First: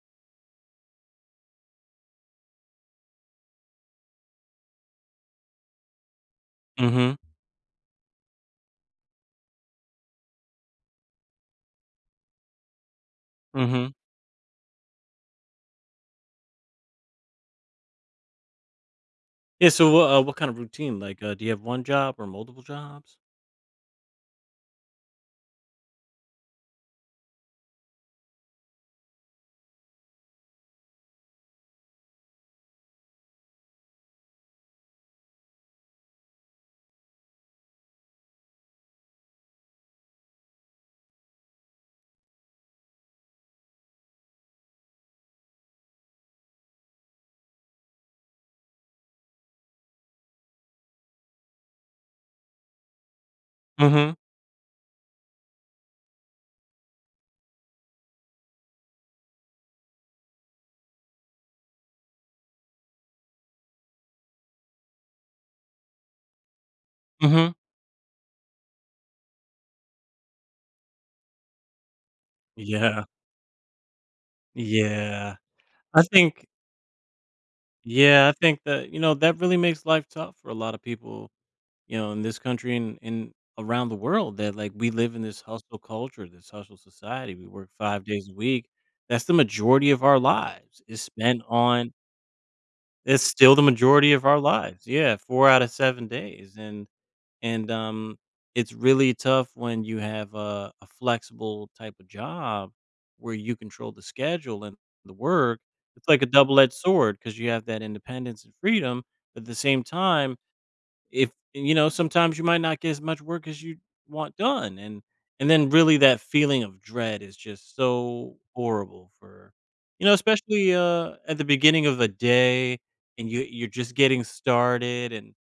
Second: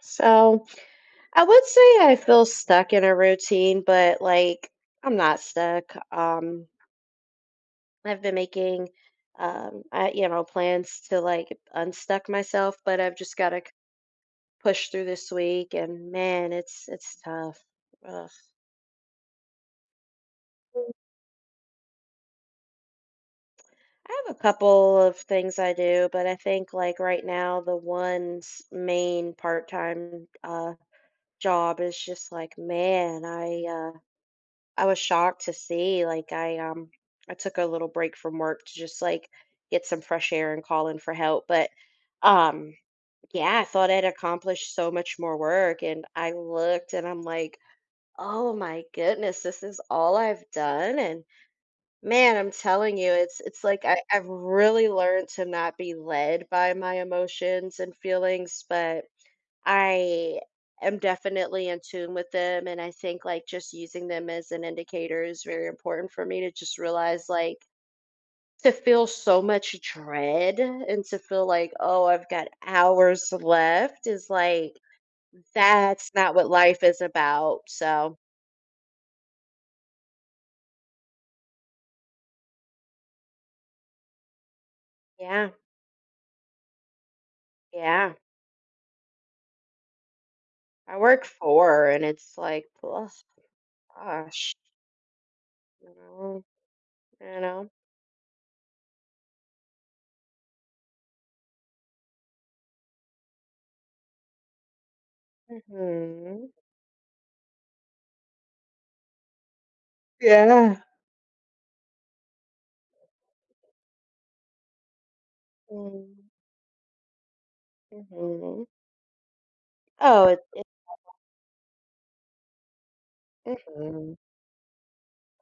So I would say I feel stuck in a routine, but like I'm not stuck. Um, Mhm, I've been making, I, you know, plans to like unstuck myself, but I've just got to mhm. push through this week. And man, it's tough. Ugh. Yeah, so what kind of routine? Like, do you have 1 job or multiple jobs? I have a couple of things I do, but I think like right now the one's main part-time job is just like man, I, I was shocked to see, like, I, I took a little break from work to just like get some fresh air and call in for help. But, um, yeah, I thought I'd accomplished so much more work. And I looked and I'm like, oh my goodness, this is all I've done. And man, I'm telling you, it's like Mhm, I've really learned to not be led by my emotions and feelings, but I am definitely in tune with them, and I think, like, just using them as an indicator is very important for me to just realize, mhm. like to feel so much dread and to feel like, "Oh, I've got Yeah, hours left," is like, yeah. I that's not think what life is about, so yeah, I think that, you know, that really makes life tough for a lot of people, you know, in this country and around the world that, like, we live in this yeah, hustle culture, this hustle society. We work 5 yeah. days a week. That's the majority of our lives I is work spent 4 on. and it's like, oh It's still the majority of our gosh, lives. Yeah, 4 out of you 7 know, days. and you know? And it's really tough when you have a flexible type of job where you control the schedule and the work. It's like a Mhm. double edged sword because you have that independence and freedom. But at the same time, Yeah. if you know, sometimes you might not get as much work as you want done. And then really that Mm, feeling of dread is just so mhm. horrible for, you know, Oh, it especially at the beginning of a day and you're just mhm. getting started and,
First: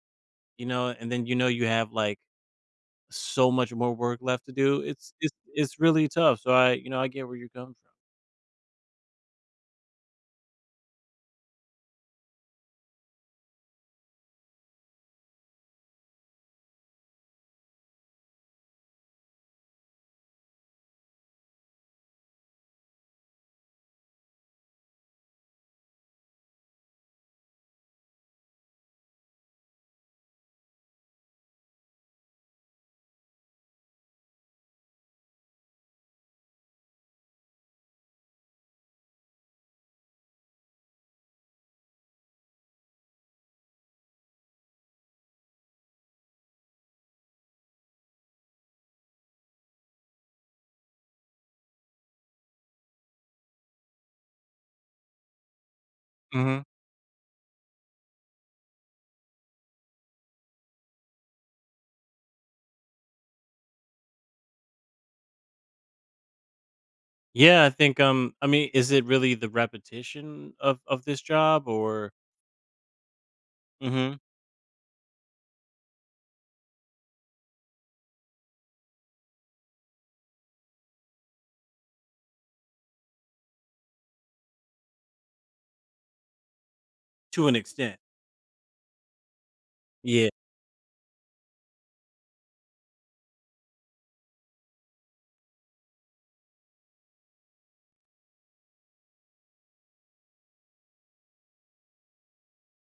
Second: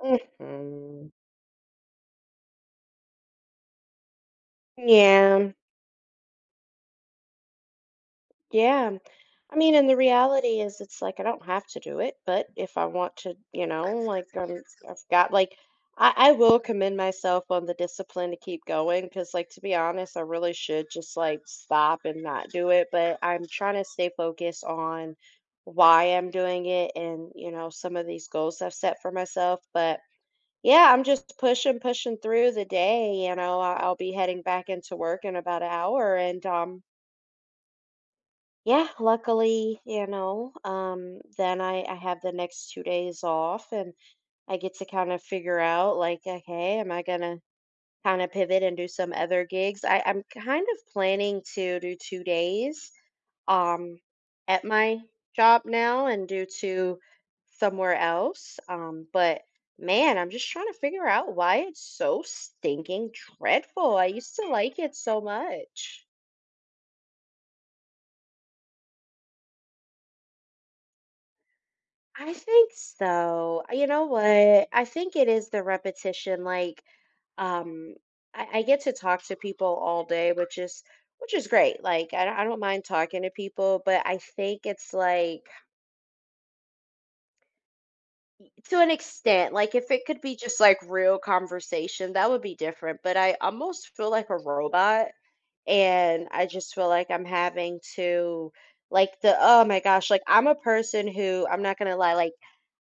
you know, Mhm. and then you know you have like so much more work left to do. It's it's Yeah, it's really tough. So I, you know, I get where you're coming yeah. I mean, and the reality is, it's like I don't have to do it, but if I want to, you know, like I've got like I will commend myself on the discipline to keep going because, like, to be honest, I really should just like stop and not do it. But I'm trying to stay focused on why I'm doing it and, you know, some of these goals I've set for myself. But yeah, I'm just pushing through the day. You know, I'll be heading back into work in about an hour. And yeah, luckily, you know, then I have the next 2 days off and I get to kind of figure out like, okay, am I gonna kinda pivot and do some other gigs. I'm kind of planning to do 2 days, um, at my job now and from. do Mhm. 2 somewhere else, but man, I'm just trying to figure out why it's so stinking dreadful. I used to like it so much. Yeah, I think I mean, is it really the repetition of this job or. I think so. You know Mhm. what? I think it is the repetition, like um I get to talk to people all day which is great like I don't mind talking to people but I think it's like To an extent. to an extent like if it could Yeah. be just like real conversation that would be different but I almost feel like a robot and I just feel like I'm having to like the oh my gosh, like I'm a person who I'm not gonna lie, like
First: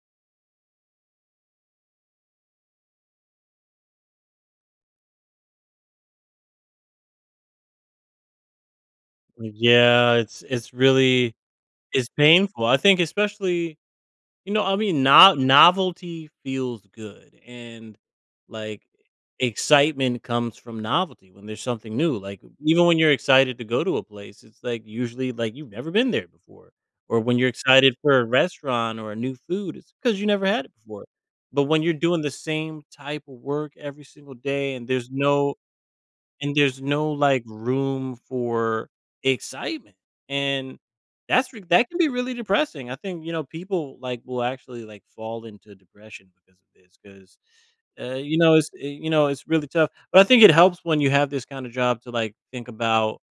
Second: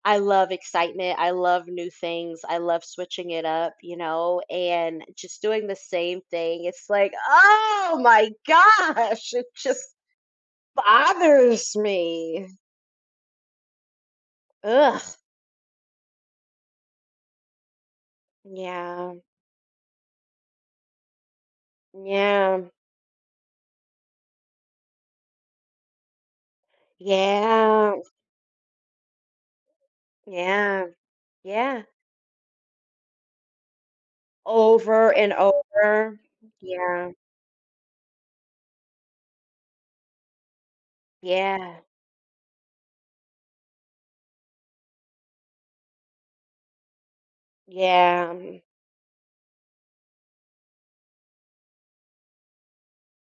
I love excitement, I love new things, I love switching it up, you know, and just doing the same thing. It's like, oh my gosh, it just Yeah, bothers it's me. painful. I think especially, you know, I Ugh. mean, no novelty feels good, and, like, Yeah. excitement comes from novelty when there's something new, like, Yeah. even when you're excited to go to a place, it's, like, usually, like, you've never been there before, or when you're Yeah. excited for a restaurant or a new food, it's because you never had it Yeah. before, but when Yeah. you're doing the same type of work every single day and there's Over and no, over. and there's Yeah. no, like, room for excitement, and Yeah. that can be really depressing. I think, you know, people, like, will actually, like, fall into depression because of this 'cause, Yeah. you know, you know, it's really tough, but I think it helps when you have this kinda job to, like, think about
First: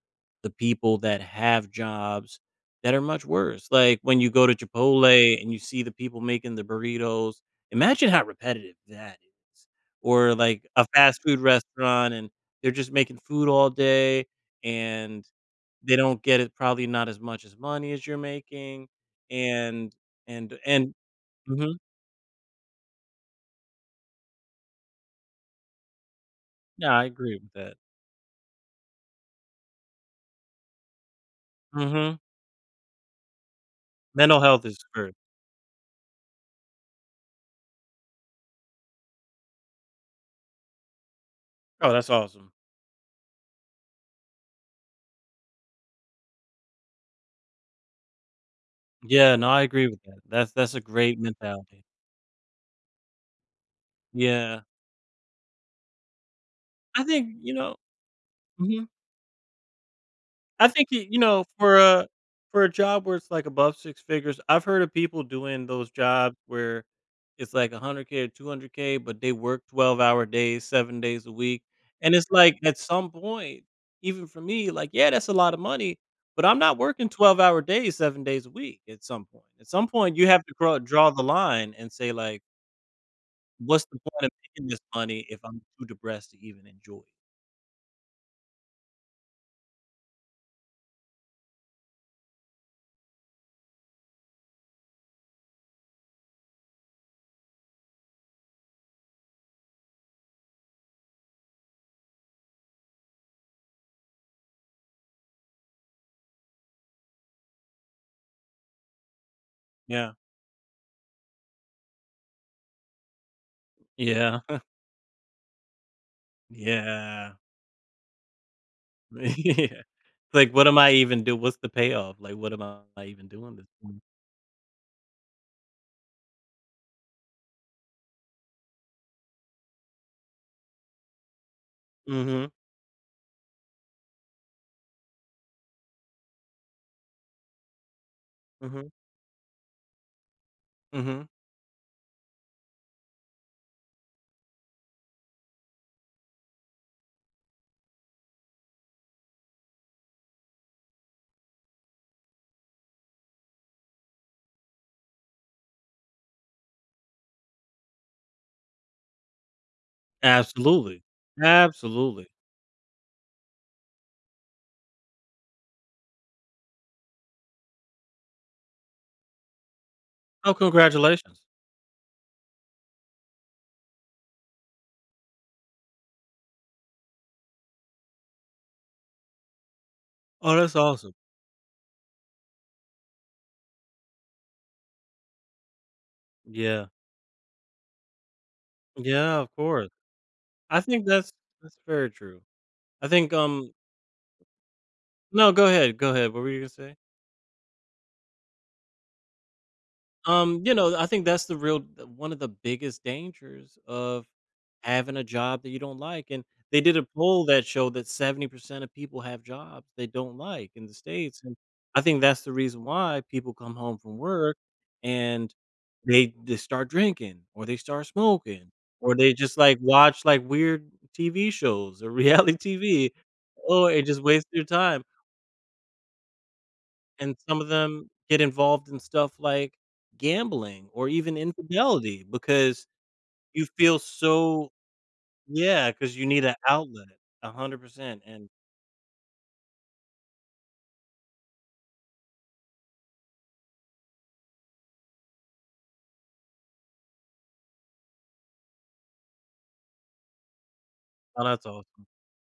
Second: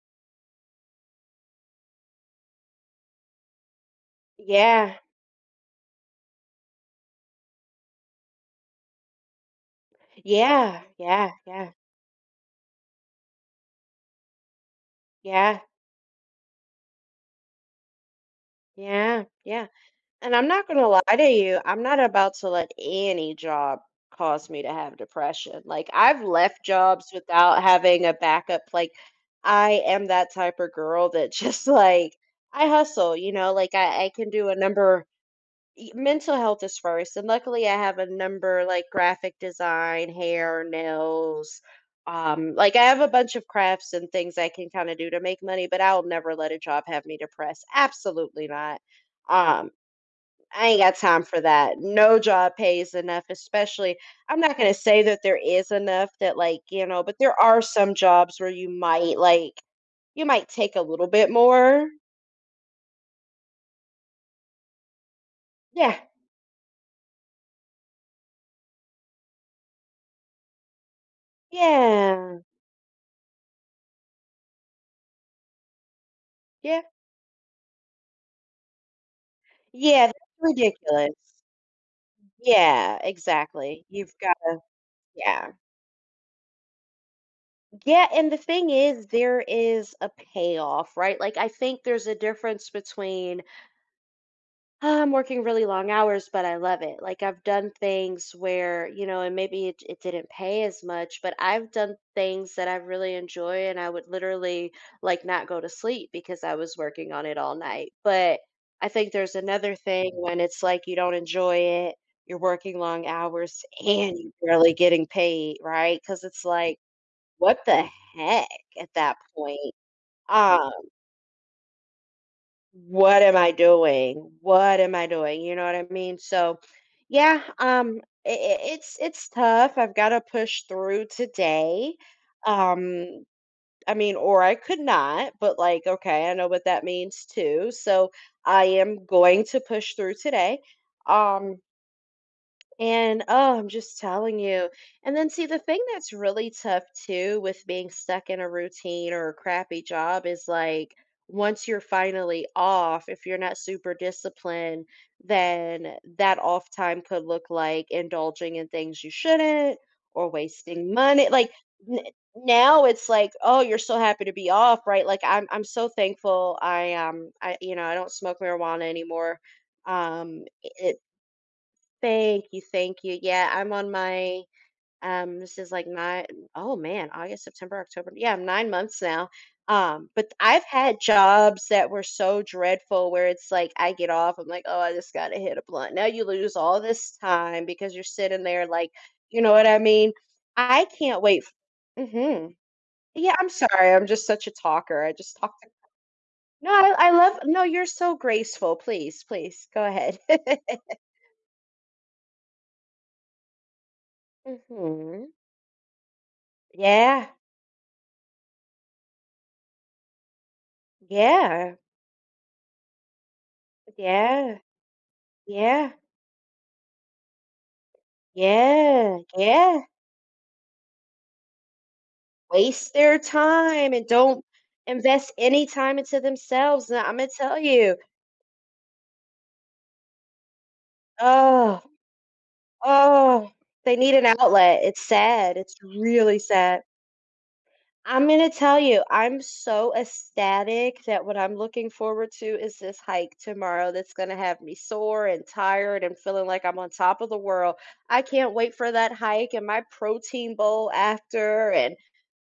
the people that have jobs that are much worse. Like when you go to Yeah, Chipotle and you see the people making the burritos, imagine how repetitive that is. Or like yeah, a fast yeah, food yeah, restaurant and they're just making food all day and yeah, they don't get it, probably not as much as money as you're making. yeah, yeah. and And I'm and not gonna and lie to you, mhm, I'm not about to let any job cause me to have depression. Like I've left yeah, I jobs agree with without that. having a backup. Like I am that type of girl that just like Mhm. I hustle, you know, like I can Mental do a health is number. first. Y mental health is first, and luckily I have a number like graphic design, hair, nails, Oh, that's awesome. Like, I have a bunch of crafts and things I can kinda do to make money, but I'll never let a job have me depressed, absolutely not. Yeah, no, I Um, agree with that. That's I that's ain't a got great time for that. mentality. No job pays enough, especially I'm not Yeah. gonna say that there is enough that, like, you know, I but think, there you are know. some jobs where you Mhm. might, like you might I take a think little y You bit know, for more. a for a job where it's, like, above 6 figures, I've heard of people doing those Yeah, jobs where it's, like, 100K or 200K, but they work 12-hour days, 7 days a week, and it's, yeah, like, at some point, even for me, like, yeah, that's a lot of money, but I'm not yeah, working 12-hour days, 7 days a week at some point. At some yeah, point, you that's have to grow draw ridiculous. the line and say, like, Yeah, exactly. "What's the You've point of got making this money if yeah. I'm too depressed to even enjoy it?" Yeah, and the thing is there is a payoff, right? Like I think there's a difference between I'm working really long hours, but I love it. Like I've done things where, you know, and maybe it didn't pay as much, but I've done things that I really enjoy and I would literally like not go to sleep because I was working on it all night. But I think there's another thing Yeah. when it's like you don't enjoy it, you're working long hours and you're Yeah. barely getting paid, right? Because it's like, Yeah. what the heck at that point? Yeah. Like, Um, what's the payoff? Like, what am I what even am I doing this for? doing? What am I doing? You know what I mean? So, yeah, it's tough. I've got to push through today. Mhm, Um, I mean, or I could not, but like, okay, I know what that means too. So I mhm, am going to push through today. mhm. Um, and oh, I'm just telling you. And then, see, the thing that's really tough too with being stuck in a routine or a crappy job is like once you're finally off, if you're not super disciplined, then that off time could look like indulging in things you shouldn't or wasting Absolutely. money. Like n- Absolutely. now it's like, oh, you're so happy to be off, right? Like I'm so thankful I you know, I don't smoke marijuana anymore. Oh, It. congratulations. Thank you, thank you. Yeah, I'm on my this is like nine oh man, August, September, October. Yeah, I'm 9 months now. But Oh, I've that's had awesome. jobs that were so dreadful where it's like I get off, I'm like, oh, I just gotta hit a blunt. Now you lose all Yeah. this time because you're sitting there like, Yeah, you of know what I course. mean? I I think can't wait. that's very true. Mm-hmm. I think, Yeah, I'm sorry. I'm just such a talker. I just no, talk go to ahead, go ahead. What were you gonna no, say? I love no, you're so graceful. Please, please go ahead. You know, I think that's the real one of the biggest dangers of having a Hmm. job that you don't like. And they did a Yeah. poll that showed that 70% of people have jobs they don't like in the States. And Yeah, I think that's the reason why people come home from yeah, work and yeah, they start drinking or they start smoking or yeah, they just like yeah. watch like weird TV shows or reality Waste TV, their or time it and just don't wastes their time. invest any time into themselves. I'm gonna And tell some of you, them get involved in stuff like gambling or even oh, infidelity because oh, you they feel need an so, outlet. It's sad. It's yeah, because you really need an sad. outlet, 100%, I'm and gonna tell you, I'm so ecstatic that what I'm looking forward to is this hike tomorrow that's gonna have me sore and tired and feeling like I'm on top of the world. I can't wait for that hike and my protein bowl oh, that's after and awesome.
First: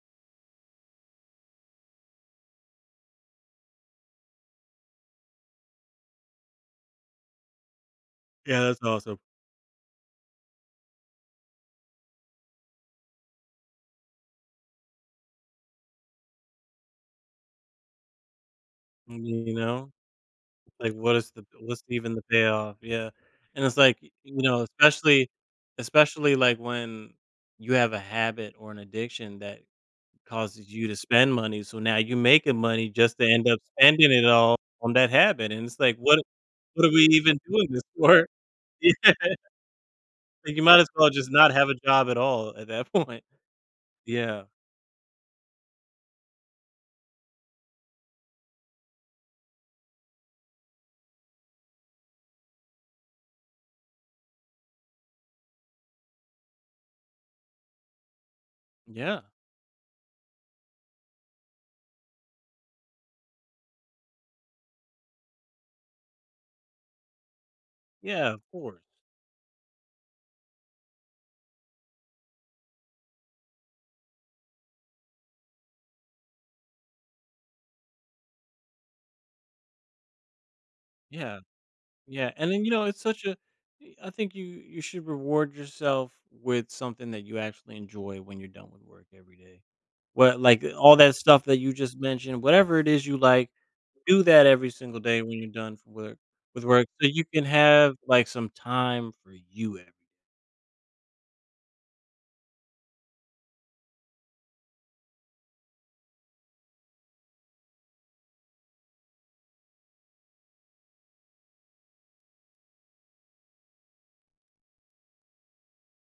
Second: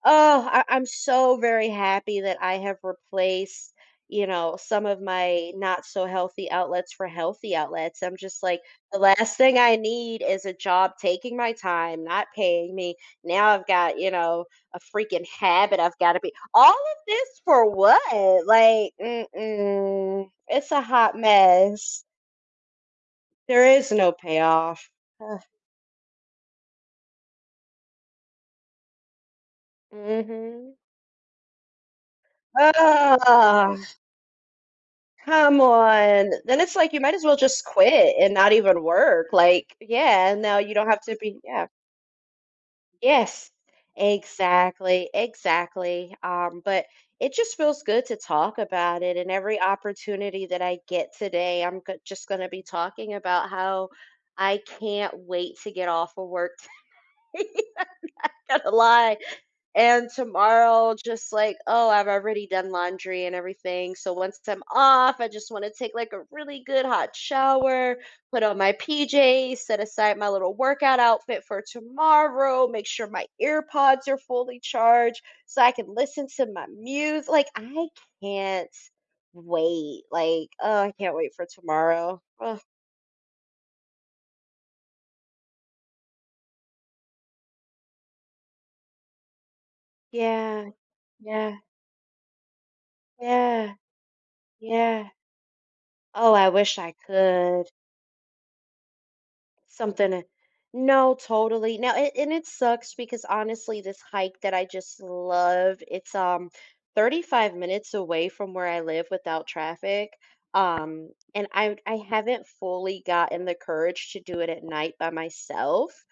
oh, I'm so very happy that I have replaced, you know, some of my not so healthy outlets for healthy outlets. I'm just like, Yeah, that's the awesome. last thing I need is a job taking my time, not paying me. Now I've got, you know, a freaking habit I've got to be. All of this for what? Like, You know? mm-mm, it's a Like, hot what's mess. even the payoff? Yeah, and There it's is like, no you know, payoff. Especially, like, when you have a habit or an addiction that Mm-hmm. causes you to spend money, so now you're making money just to end up spending it all on that habit, Come and it's like, what. on. Then it's What like are you we might as well even just doing this quit for? and not even Yeah, work. Like, yeah, like, no, you you might as don't have well to just be. not Yeah. have a job at all at that point. Yes. Yeah. Exactly. Exactly. But it just feels good to talk about it. And every opportunity that I get today, just going to be talking about how I can't wait to get off of work. Gotta lie. Yeah. And tomorrow, just like, oh, I've already done laundry and everything. So once I'm off, I just want to take like a really good hot shower, Yeah, of put on my course. PJs, set aside my little workout outfit for tomorrow, make sure my earpods are fully charged so I can listen to my music. Like, I can't wait. Like, oh, I can't wait Yeah. for tomorrow. Yeah, and Oh, then, you know, it's such a y I think you should reward yourself with something that you actually enjoy when you're done with work every day. What like, yeah, all that stuff yeah, that you just mentioned, whatever it is you like, yeah, do that every single yeah. day when you're done for work Oh, I with wish work, I so you can could. have, like, some time for you every. Something no, totally. Now it and it sucks because honestly this hike that I just love, it's 35 minutes away from where I live without traffic. Um and I haven't fully gotten the courage to do it at night by myself.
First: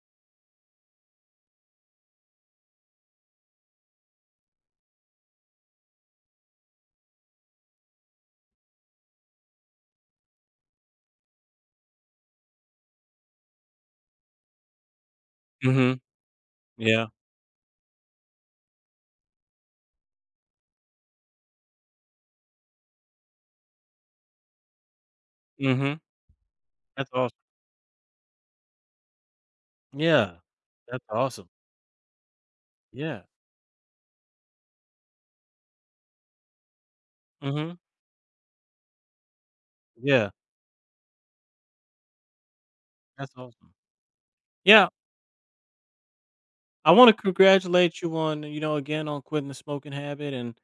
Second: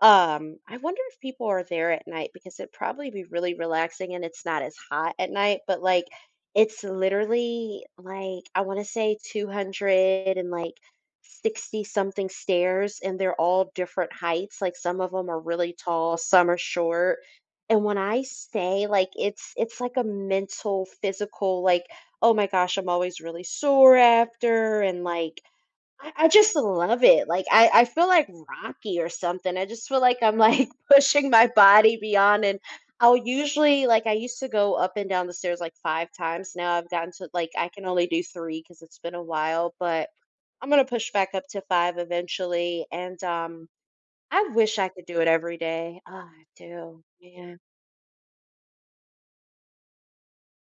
I wonder if people are there at night because it'd probably be really relaxing and it's not as hot at night, but like it's literally like I want to say 200 and like 60 something stairs and they're all different heights. Like some of them are really Mhm. tall, some are Yeah. short. And when I say like it's like a mental, physical, like, oh my gosh, I'm always really sore after and like Mhm. I just love That's it. awesome. Like I feel like Rocky or something. I just feel like I'm Yeah. like That's pushing my awesome. body beyond and I'll Yeah. usually like I used to go up and down the stairs like 5 times. Now I've gotten to like I Mhm. can only do 3 because it's been a while, but Yeah. I'm gonna push back up to 5 eventually, and, That's awesome. I wish Yeah. I could do it every day. Ah, I I do, wanna yeah. congratulate you on, you know, again, on quitting the smoking habit and,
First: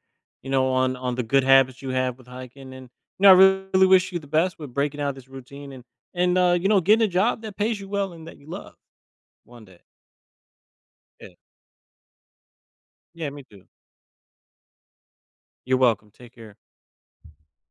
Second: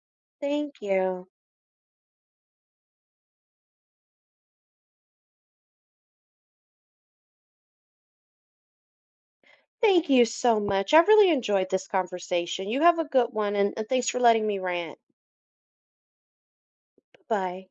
you know, Thank on the you. good habits you have with hiking and, you know, I really wish you the best with breaking out this routine and you know, getting a job that pays you well and that you love one day. Thank you so much. I Yeah. really enjoyed this conversation. You have a Yeah, good me one, too. And thanks for letting me rant. You're welcome. Take care. Bye-bye.